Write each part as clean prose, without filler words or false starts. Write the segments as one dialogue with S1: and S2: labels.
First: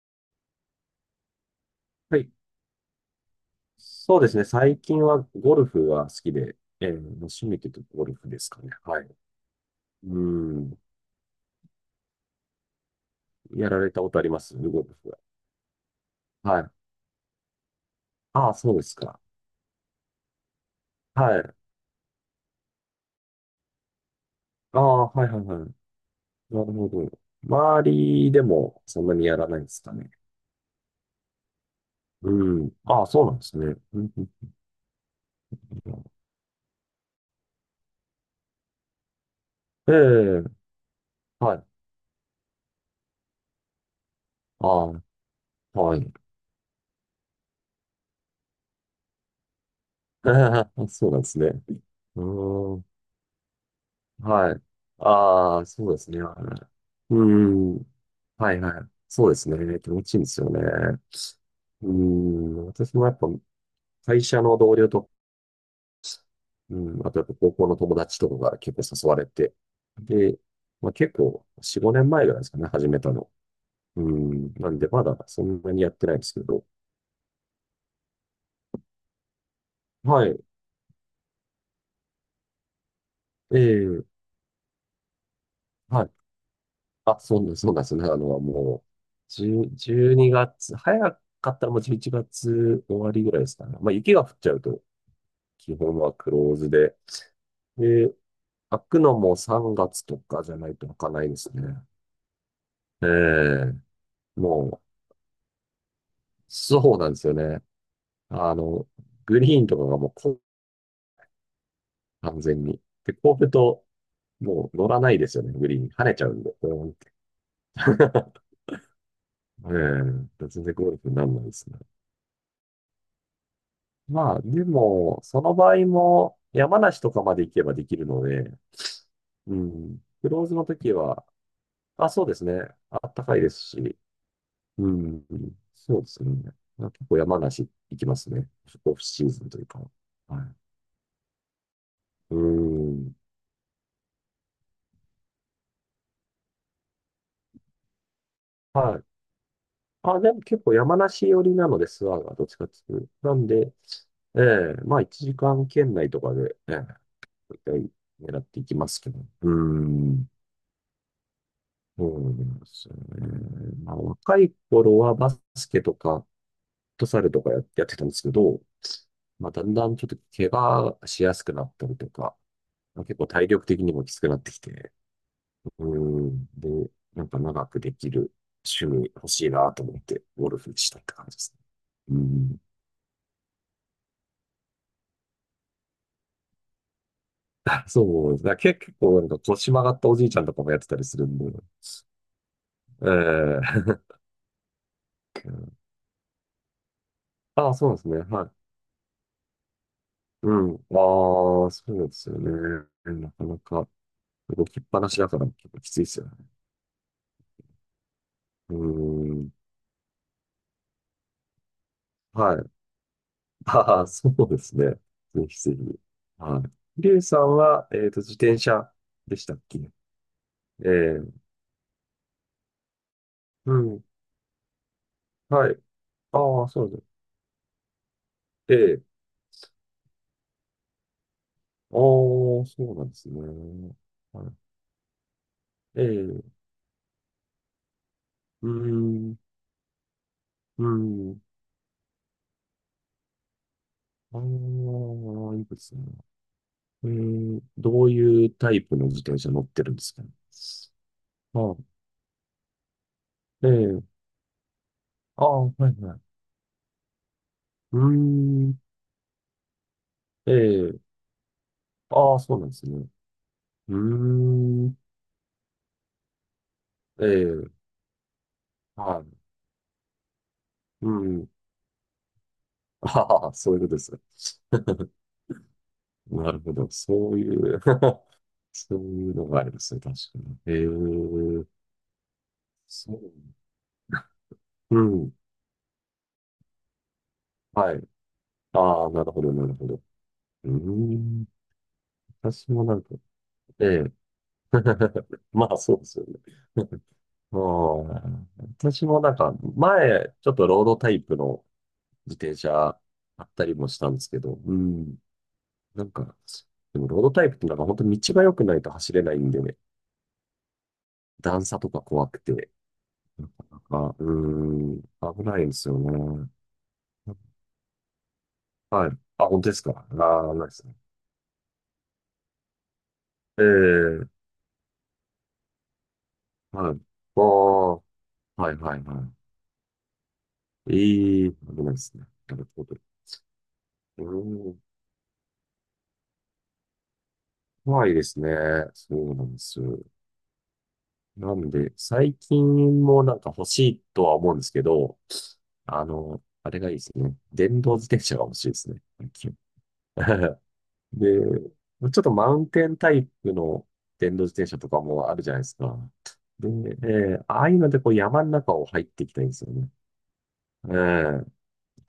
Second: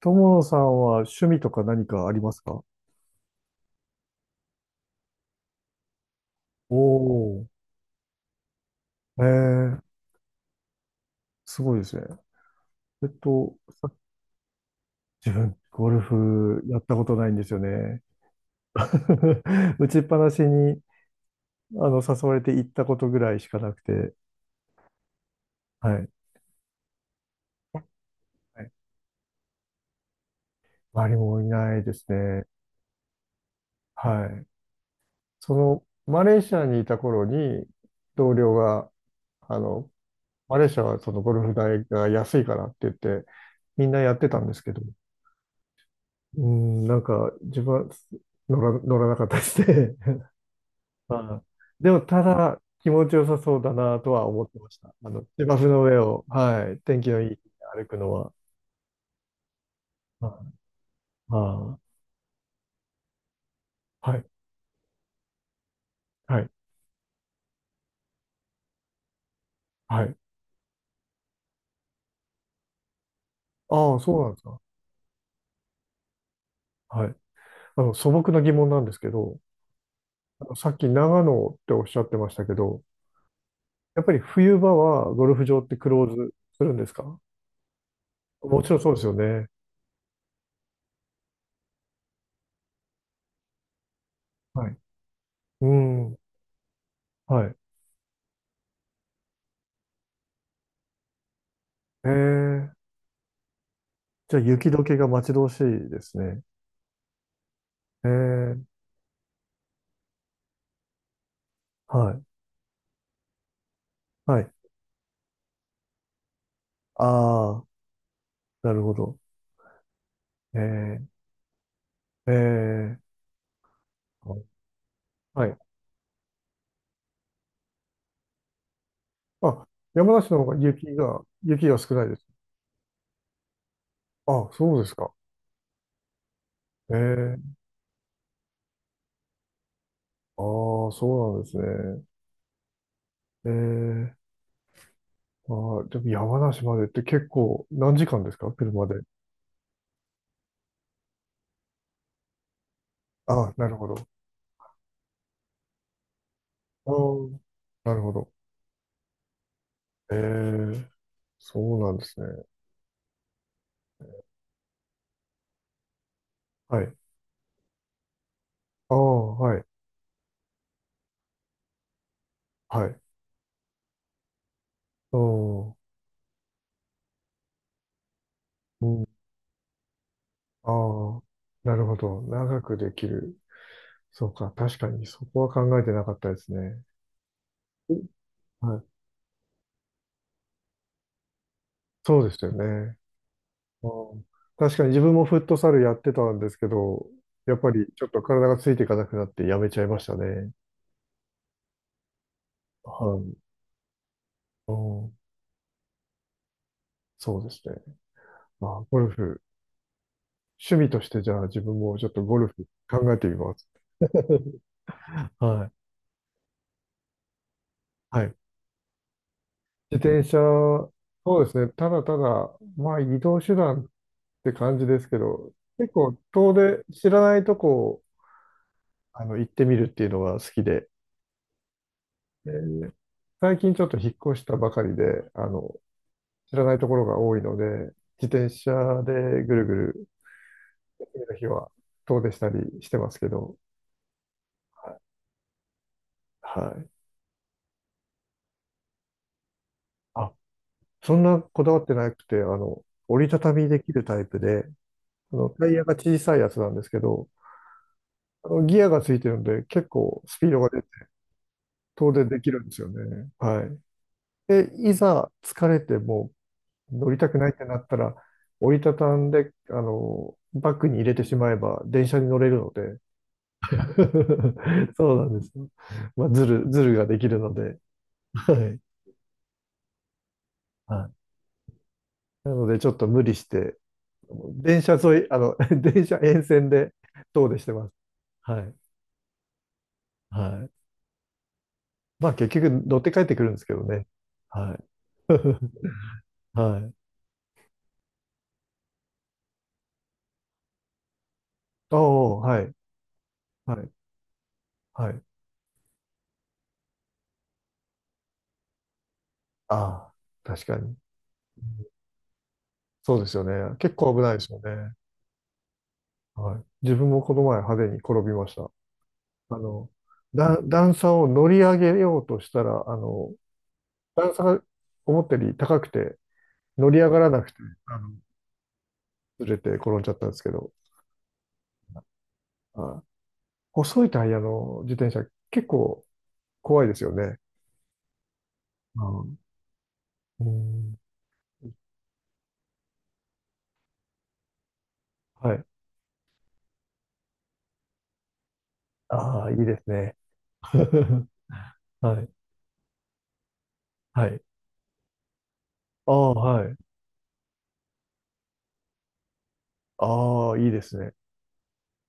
S1: 友野さんは趣味とか何かあ
S2: は
S1: り
S2: い。
S1: ますか？
S2: そうですね。最近はゴルフは好きで、
S1: お
S2: まあ
S1: お
S2: 趣味というとゴルフですかね。はい。
S1: ー、ー、
S2: うん。
S1: すごいですね。えっと、
S2: やられ
S1: さ
S2: たことありますゴルフは？
S1: 自分、ゴル
S2: は
S1: フ
S2: い。
S1: やったことないんですよね。
S2: ああ、そうですか。
S1: 打ちっぱなしに、
S2: はい。
S1: 誘われて行ったことぐらいしかなくて、
S2: ああ、はいはいはい。
S1: はい。
S2: なるほど。周りで
S1: はい、
S2: もそんなにやらないですかね？
S1: 周りもいないですね。
S2: うん。ああ、そうなんですね。うんう
S1: は
S2: ん
S1: い。
S2: うん
S1: マレーシアにいた頃に、同僚が、あの、
S2: ええ、
S1: マレーシアはそのゴルフ
S2: はい。
S1: 代が安いからって言って、みんなやってたんですけど、
S2: ああ、はい。
S1: うん、なんか、自分は乗らなかったですね。
S2: そうなんです
S1: あ
S2: ね。
S1: でも、
S2: う
S1: ただ、
S2: ーん。
S1: 気持ちよさそうだなとは思っ
S2: は
S1: て
S2: い。
S1: ました。芝
S2: あ
S1: 生
S2: あ、
S1: の
S2: そう
S1: 上
S2: ですね。
S1: を、
S2: は
S1: はい、天気
S2: い。
S1: の
S2: う
S1: いい日に
S2: ん。
S1: 歩くのは。
S2: はいはい。そうですね。気持ちいいんです
S1: は
S2: よね。
S1: い。ああ、
S2: うん。私もやっぱ
S1: は
S2: 会
S1: い、
S2: 社の同僚と、
S1: はい、
S2: うん、あとやっぱ高校の友達とかが結構誘われて。
S1: はい。
S2: で、まあ、結構4、5年前ぐらいですかね、始めたの。
S1: ああ、
S2: う
S1: そうなんです
S2: ん。
S1: か。
S2: なんでまだそんなにやってないんですけど。
S1: はい。素朴な疑問なんですけど、
S2: はい。
S1: さっき長野っておっしゃってましたけど、や
S2: え
S1: っぱり
S2: え
S1: 冬場はゴルフ場ってクロー
S2: はい。
S1: ズするんですか？
S2: あ、そうなんですね。
S1: もちろん
S2: もう、
S1: そうですよね。
S2: 10、12月、早かったらもう11月終わりぐらいですかね。まあ雪が降っちゃう
S1: はい。
S2: と、
S1: う
S2: 基本は
S1: ん。
S2: クローズで。
S1: はい。
S2: で、開くのも3月とかじゃないと開かないですね。
S1: ええ、
S2: ええ
S1: じゃあ雪
S2: もう、
S1: 解けが待ち遠しいですね。
S2: そうなんですよね。
S1: え
S2: あ
S1: ー、
S2: の、グリーンとかがもう
S1: はい、
S2: 完全に。で、こうると、
S1: はい。
S2: もう乗らないですよね、グリーン。跳ねちゃうんで。うん。
S1: ああ、なるほど。
S2: ええ、全然ゴルフに
S1: え
S2: ならないですね。
S1: ー、え
S2: まあ、
S1: ー、
S2: でも、そ
S1: は
S2: の
S1: い。
S2: 場合も、山梨とかまで行けばできるので、う
S1: あ、
S2: ん、
S1: 山
S2: ク
S1: 梨の
S2: ロー
S1: 方
S2: ズ
S1: が
S2: の時
S1: 雪が、
S2: は、
S1: 雪が少ない
S2: あ、
S1: で
S2: そう
S1: す。
S2: ですね。あったかいですし、
S1: あ、そうで
S2: う
S1: すか。
S2: ん、そうですね。まあ
S1: え
S2: 結構
S1: ー、
S2: 山梨行きますね。オフシーズンというか。
S1: あ
S2: はい。
S1: あ、そうなんですね。
S2: うん。
S1: えー、あー、でも山梨までって結構何時間ですか車で。
S2: はい。あ、でも結構山梨寄りなので、諏訪がどっちかっていうと。なん
S1: あな
S2: で、
S1: るほど。
S2: ええまあ1時間圏内とかで、ええ
S1: ああ、
S2: 大体
S1: なるほど。
S2: 狙っていきますけど。う
S1: え
S2: ん。
S1: ー、そうなんで
S2: そ
S1: す
S2: うで
S1: ね。
S2: すね。まあ若い頃はバスケとか、フッ
S1: はい。
S2: トサルとかやってたんですけど、
S1: ああ、
S2: まあ
S1: は
S2: だ
S1: い、
S2: んだんちょっと怪我しやすくなったりとか、
S1: はい。
S2: まあ結構体力的にもきつくなってきて、
S1: ああ、う
S2: うん。で、なんか長くできる趣味
S1: ん。
S2: 欲しいなと思って、ゴル
S1: あ
S2: フしたって
S1: あ、
S2: 感じですね。
S1: なるほ
S2: う
S1: ど。
S2: ん。
S1: 長くできる。そうか。確かに、そこは考えてなかったですね。お
S2: そうですね。
S1: はい。
S2: 結構なんか腰曲がったおじいちゃんとかもやってたりするんで。
S1: そうですよね。
S2: え
S1: あ
S2: え。
S1: ー、確かに自分もフットサル やってたんですけど、やっ
S2: あ
S1: ぱ
S2: あ、
S1: り
S2: そうで
S1: ちょ
S2: す
S1: っ
S2: ね。
S1: と
S2: は
S1: 体
S2: い。
S1: がついていかなくなってやめちゃいましたね。
S2: うん。ああ、そうですよね。
S1: は
S2: な
S1: い。
S2: かなか動
S1: う
S2: きっぱな
S1: ん、
S2: しだから結構きついですよね。
S1: そうですね。ま
S2: う
S1: あー、ゴル
S2: ー
S1: フ。
S2: ん。
S1: 趣味としてじゃあ自分もちょっとゴル
S2: は
S1: フ
S2: い。
S1: 考えてみます。
S2: ああ、そうですね。ぜひ
S1: は
S2: ぜひ。
S1: い。
S2: はい。リュウさんは、
S1: は
S2: 自
S1: い。
S2: 転車でしたっけ？
S1: 自転車、そ
S2: ええ
S1: うですね。ただただ、まあ移動手
S2: う
S1: 段っ
S2: ん。
S1: て感じですけど、
S2: はい。
S1: 結構遠
S2: ああ、
S1: 出、
S2: そうで
S1: 知
S2: す。
S1: らないとこを
S2: ええ。
S1: 行ってみるっていうのが好きで、
S2: あ
S1: え
S2: あ、そ
S1: ー
S2: うなんですね。
S1: 最近ちょっと引っ越し
S2: は
S1: た
S2: い。
S1: ばかりで、あの、
S2: ええ。う
S1: 知らないところが多いので、自転
S2: ー
S1: 車
S2: ん。
S1: でぐるぐる、
S2: う
S1: 次の
S2: ーん。
S1: 日は遠出したりしてますけど、
S2: ああ、いいですね。
S1: はい。
S2: ええ、どういうタイプの自転車乗ってるんですかね？
S1: あ、そんな
S2: あ
S1: こだわって
S2: あ、
S1: なくて、折りたたみ
S2: え
S1: でき
S2: え。
S1: るタイプで、
S2: ああ、
S1: タ
S2: は
S1: イ
S2: い
S1: ヤが
S2: は
S1: 小
S2: い。
S1: さいやつなんですけど、
S2: うーん。
S1: ギアがついてるので、結構スピー
S2: え
S1: ドが出て、
S2: え。
S1: 遠出
S2: ああ、
S1: でき
S2: そ
S1: る
S2: うな
S1: ん
S2: ん
S1: で
S2: で
S1: す
S2: す
S1: よ
S2: ね。
S1: ね。はい。
S2: うー
S1: で、い
S2: ん。
S1: ざ疲れても乗り
S2: え
S1: たくないって
S2: え。
S1: なったら、折りたた
S2: は
S1: ん
S2: い。
S1: で、バッグに入
S2: う
S1: れてし
S2: ん。
S1: まえば電車に乗れるので。
S2: ああ、そういうことですね。
S1: そうなんですよ。まあ、
S2: なるほ
S1: ズ
S2: ど。
S1: ルができ
S2: そ
S1: る
S2: う
S1: の
S2: い
S1: で。
S2: う
S1: は
S2: そ
S1: い。
S2: ういうのがありますね。確かに。え
S1: はい。
S2: え。
S1: なので、ちょっと
S2: そ
S1: 無理して、電車
S2: う。う
S1: 沿い、
S2: ん。
S1: あの、電車沿線で遠出してます。
S2: はい。
S1: はい。
S2: ああ、なるほど、なるほど。
S1: は
S2: う
S1: い。
S2: ーん。
S1: まあ、結局
S2: 私もな
S1: 乗っ
S2: んか、
S1: て帰ってくるんですけど
S2: え
S1: ね。
S2: え。
S1: はい。
S2: まあ、そうですよ ね。
S1: はい。
S2: うん。私もなんか、前、ちょっとロードタイプの
S1: あ
S2: 自
S1: あ、
S2: 転
S1: はい。
S2: 車あったり
S1: は
S2: も
S1: い。
S2: したんですけど、う
S1: は
S2: ん。
S1: い。
S2: なんか、でもロードタイプってなんか本当に道が良くないと走れないんでね、
S1: ああ、確かに。
S2: 段差とか怖くて、
S1: そうですよ
S2: なか
S1: ね。
S2: な
S1: 結構
S2: か、
S1: 危
S2: うー
S1: ないですよね。
S2: ん、危ないんですよね。
S1: はい。自分もこの前派手に転びました。
S2: はい。あ、
S1: あ
S2: 本当です
S1: の、
S2: か。ああ、ないです
S1: 段
S2: ね。
S1: 差を乗り上げようとしたら、
S2: ええ、
S1: 段差が思ったより高くて、乗
S2: は
S1: り
S2: い。
S1: 上がら
S2: あ
S1: なくて、
S2: あ、
S1: あの、
S2: はいはいは
S1: ずれて転んじゃったんですけど、
S2: い。危ないですね。なるほど。
S1: はい。細いタ
S2: う
S1: イヤの
S2: ん、
S1: 自転車、結構怖いですよね。
S2: 怖いですね。そ
S1: う
S2: う
S1: ん。
S2: なんです。
S1: うん。
S2: なんで、最近もなんか欲しいとは思うんですけど、
S1: はい。
S2: あれがいいですね。電動自転車が欲しいですね。最
S1: ああ、いい
S2: 近。
S1: ですね。
S2: で、ちょっ
S1: はい。
S2: とマウンテンタイプの
S1: は
S2: 電
S1: い。
S2: 動自転車とかもあるじゃないですか。
S1: ああ、は
S2: で、
S1: い。
S2: ああいうのでこう山の中を入っていきたいんですよね。
S1: ああ、いいですね。
S2: ええ。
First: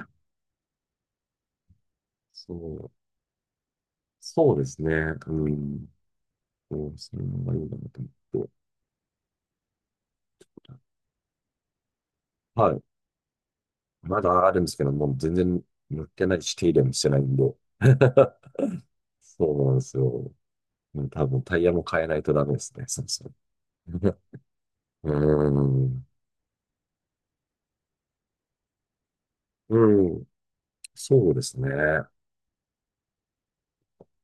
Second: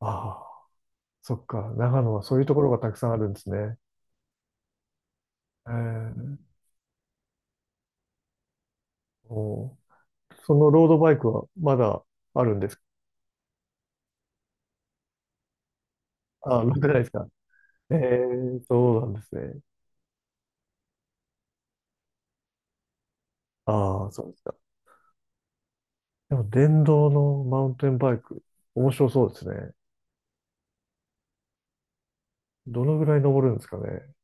S1: ああ、そっか。長野はそういうと
S2: そ
S1: ころが
S2: う、
S1: たくさんあるんですね。
S2: そうですね。うん。
S1: ええ、
S2: そう、それもありだなと思って。
S1: おー、そのロードバイクはまだあるんで
S2: は
S1: すか？
S2: い。まだあるんですけど、もう全然塗ってないし、
S1: あ、
S2: 手入
S1: ま
S2: れ
S1: だ
S2: も
S1: ない
S2: し
S1: で
S2: て
S1: す
S2: ない
S1: か？
S2: んで。
S1: え え、そうなんです
S2: そ
S1: ね。
S2: うなんですよ。もう多分タイヤも変えないとダメですね。そうそう。
S1: ああ、そうですか。
S2: うーん。
S1: でも電動のマウンテンバイク、面白そうですね。
S2: うん。そうですね。ああ、
S1: どのぐらい登るんですかね。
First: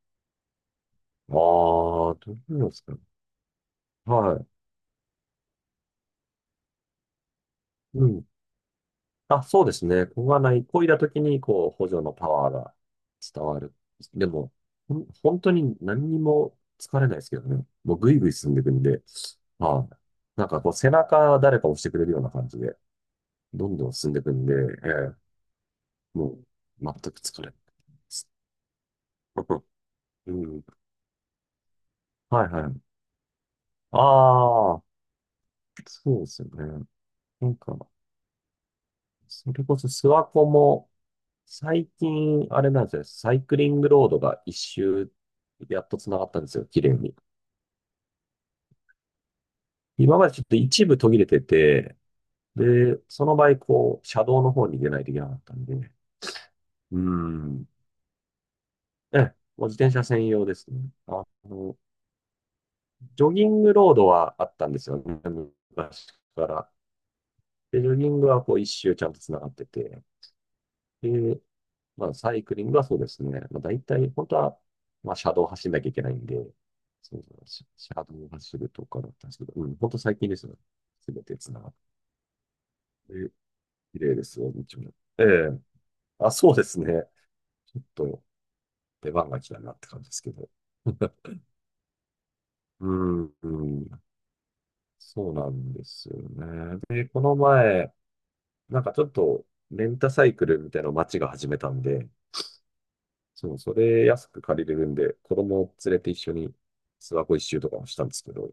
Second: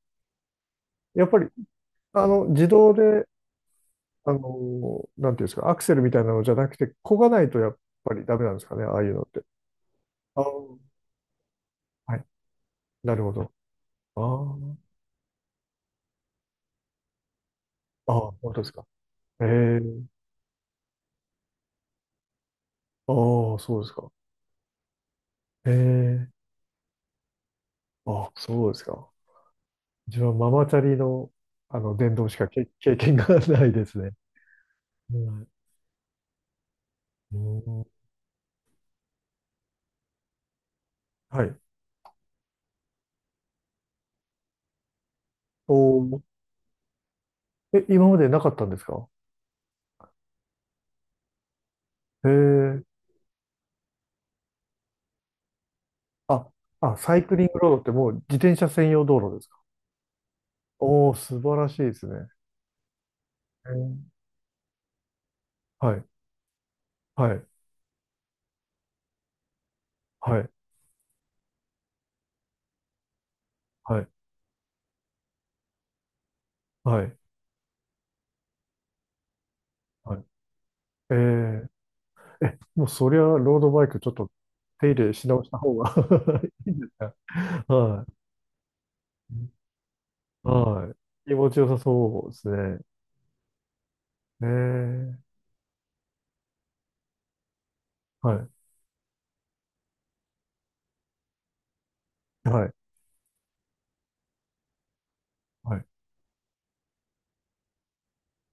S1: やっぱり、
S2: ど
S1: 自
S2: うですか
S1: 動
S2: ね。
S1: で、
S2: はい。
S1: なんていうんですか、アクセルみたいなのじゃなくて、漕がないとやっ
S2: う
S1: ぱり
S2: ん。
S1: ダメなんですかね、ああいうのって。
S2: あ、そうですね。ここが
S1: ああ、
S2: ない、漕いだ時に、こう、補助の
S1: はい、
S2: パワーが
S1: なるほ
S2: 伝
S1: ど。
S2: わる。でも、
S1: あ
S2: 本当に何にも疲れないですけどね。もう
S1: あ、
S2: ぐい
S1: あ
S2: ぐ
S1: あ、
S2: い進
S1: 本
S2: ん
S1: 当
S2: で
S1: で
S2: いく
S1: す
S2: ん
S1: か。
S2: で、
S1: え
S2: はい。
S1: え、
S2: なんかこう、背中誰か押してくれるような感じで、
S1: ああ、
S2: どん
S1: そうで
S2: ど
S1: す
S2: ん
S1: か。
S2: 進んでいくんで、ええも
S1: ええ、
S2: う、全く疲れないで
S1: あ
S2: す。
S1: あ、そうですか。自分
S2: う
S1: はマ
S2: ん。
S1: マチャリの、電動し
S2: は
S1: か
S2: い
S1: け
S2: は
S1: 経
S2: い。
S1: 験がないですね。
S2: ああ、
S1: うん、
S2: そうですよね。
S1: う
S2: なんか、
S1: ん、
S2: それこそ諏訪湖も、
S1: はい。
S2: 最近、あれなんですよね。サイクリングロードが一周、
S1: お
S2: やっと繋
S1: ー、
S2: がったんですよ。綺麗に。
S1: え、今までなかったんですか？
S2: 今までちょっと一部途切れてて、
S1: へえ。
S2: で、その場合、こう、車道の方に出ないといけなかったんで、
S1: あ、あ、
S2: うー
S1: サイクリング
S2: ん。
S1: ロードってもう自転車専用道
S2: ええ、
S1: 路ですか？
S2: もう自転車専用ですね。
S1: おー、
S2: あ
S1: 素晴ら
S2: の、
S1: しいですね。
S2: ジョギン
S1: へ
S2: グロード
S1: ー、
S2: はあったんですよね。
S1: はい、
S2: 昔から。
S1: はい、
S2: で、ジョギングはこう一周ちゃんと繋がってて。
S1: はい、
S2: で、まあ、サイクリングはそうですね。まあ、大
S1: はい、
S2: 体、本当は、まあ、車道を走んなきゃいけないんで、
S1: はい、
S2: そうそう、車道を走るとかだったんですけど、うん、本当最
S1: はい。
S2: 近ですよ。す
S1: え
S2: べて繋が
S1: ー、
S2: っ
S1: え、もうそりゃ
S2: て、
S1: ロードバイク
S2: 綺
S1: ちょっ
S2: 麗で
S1: と
S2: すよ、道
S1: 手
S2: も。
S1: 入れ
S2: え
S1: し直した
S2: え。
S1: 方が
S2: あ、そうで
S1: いい
S2: す
S1: んです
S2: ね。
S1: か？
S2: ちょっ
S1: はい。
S2: と、出番が来たなって感じですけど。
S1: はい。気持ちよさそうですね。
S2: うん、うん、
S1: えー、
S2: そうなんですよね。で、この前、
S1: はい。
S2: なんかちょっと、レンタサイクルみたいなのを街が始めたんで、
S1: はい。
S2: そう、それ安く借りれるんで、子供を
S1: はい。
S2: 連れて一緒に諏訪湖一周とかもしたんですけど、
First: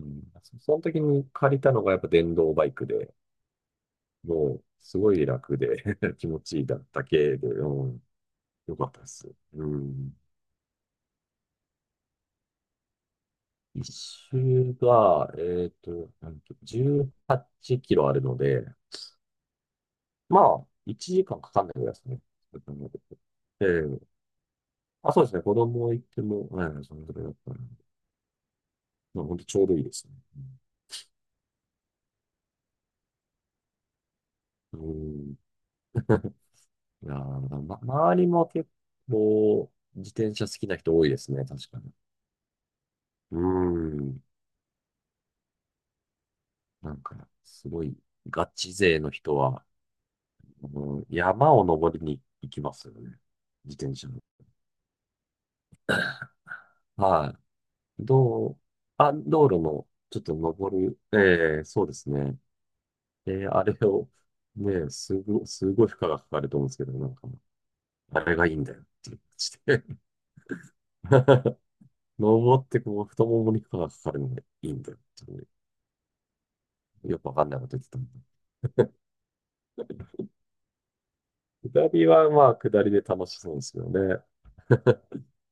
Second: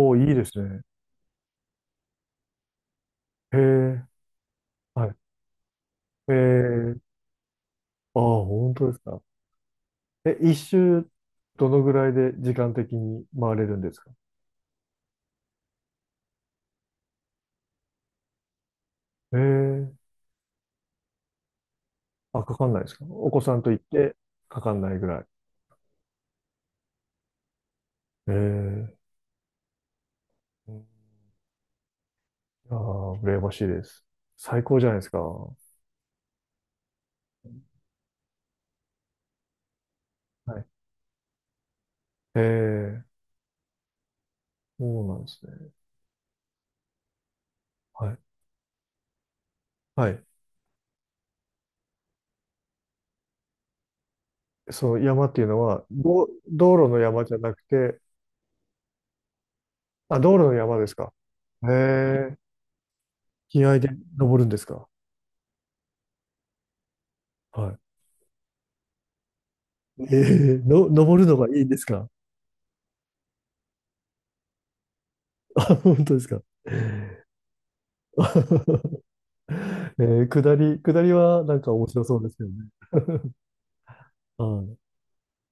S2: う
S1: お、い
S2: ん、
S1: いです
S2: その
S1: ね。
S2: 時に借りたのがやっぱ電動バイクで、
S1: へえ、
S2: もうす
S1: は
S2: ご
S1: い。
S2: い楽で 気
S1: え
S2: 持ちいいだ
S1: え、
S2: だけで、うん、
S1: ああ、本
S2: よか
S1: 当
S2: っ
S1: です
S2: たで
S1: か。
S2: す。うん。
S1: え、一周、どのぐらいで時間的に回れるん
S2: 一
S1: ですか？
S2: 周が、なんと、18キロあるので、
S1: ええ、
S2: まあ、1時間かかんないぐらいですね。
S1: あ、かかんないですか？お子さんと行っ
S2: え
S1: て、
S2: え。
S1: かかんないぐ
S2: あ、
S1: ら
S2: そう
S1: い。
S2: ですね。子供行っても、うん、そのぐらいだったら、
S1: ええ、
S2: まあ、本当ちょうどいいですね。
S1: ああ、羨ましいです。最高
S2: う
S1: じゃないですか。
S2: ん。
S1: は
S2: いやー、ま、周りも結構自転車好
S1: い。
S2: きな人多いですね、確かに。
S1: ええ、
S2: うーん。
S1: そうなんですね。
S2: なんか、すごい、
S1: はい。
S2: ガチ勢の人は、
S1: はい。
S2: あの山を登りに行きますよね。自転車の。
S1: その山っていうのは、道路の山じ
S2: は
S1: ゃなくて、
S2: い。あ、道路の、ちょ
S1: あ、
S2: っ
S1: 道
S2: と
S1: 路の
S2: 登
S1: 山です
S2: る、
S1: か。
S2: ええそうです
S1: え
S2: ね。
S1: え、気
S2: あれ
S1: 合で
S2: を、
S1: 登るんですか？
S2: ね、すごい負荷がかかると思うんですけど、なんか、
S1: はい。
S2: あれがいいんだよっていう感じで
S1: ええの、登るのが いいんですか？
S2: 登って、こう、太ももに負荷がかかるのがいいんだよっていう
S1: あ、本当ですか？
S2: よくわかんないこと言ってたもん。
S1: 下りはなんか面
S2: 下
S1: 白
S2: り
S1: そうで
S2: は、
S1: すよ
S2: ま
S1: ね。
S2: あ、下りで楽しそうですよね。
S1: はい。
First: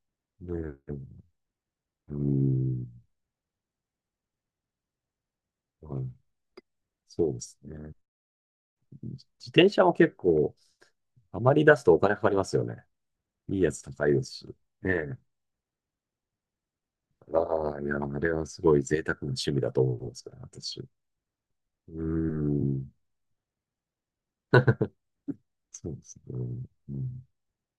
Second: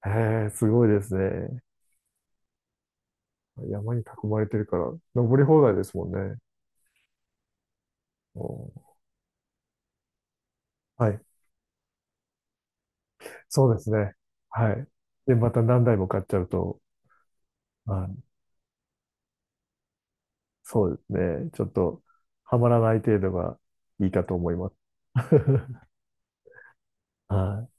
S1: ええ、す
S2: ね
S1: ごい
S2: え。
S1: ですね。
S2: うん、
S1: 山に囲まれてるから、登り放題で
S2: は
S1: すもん
S2: い、
S1: ね。
S2: そうですね。
S1: おー、
S2: 自転車も結構、
S1: はい。
S2: あまり出すとお金かかりますよね。いい
S1: そ
S2: や
S1: うで
S2: つ
S1: す
S2: 高
S1: ね。
S2: いですし。ね
S1: はい。
S2: え。
S1: で、また何台も買っちゃうと、
S2: ああ、いや、
S1: はい。
S2: あれはすごい贅沢な趣味だと思うんですから私。
S1: そ
S2: う
S1: うですね。ちょっ
S2: ー
S1: と、はまら
S2: ん、
S1: ない程度がいいかと思います。
S2: そうですね。うん
S1: はい。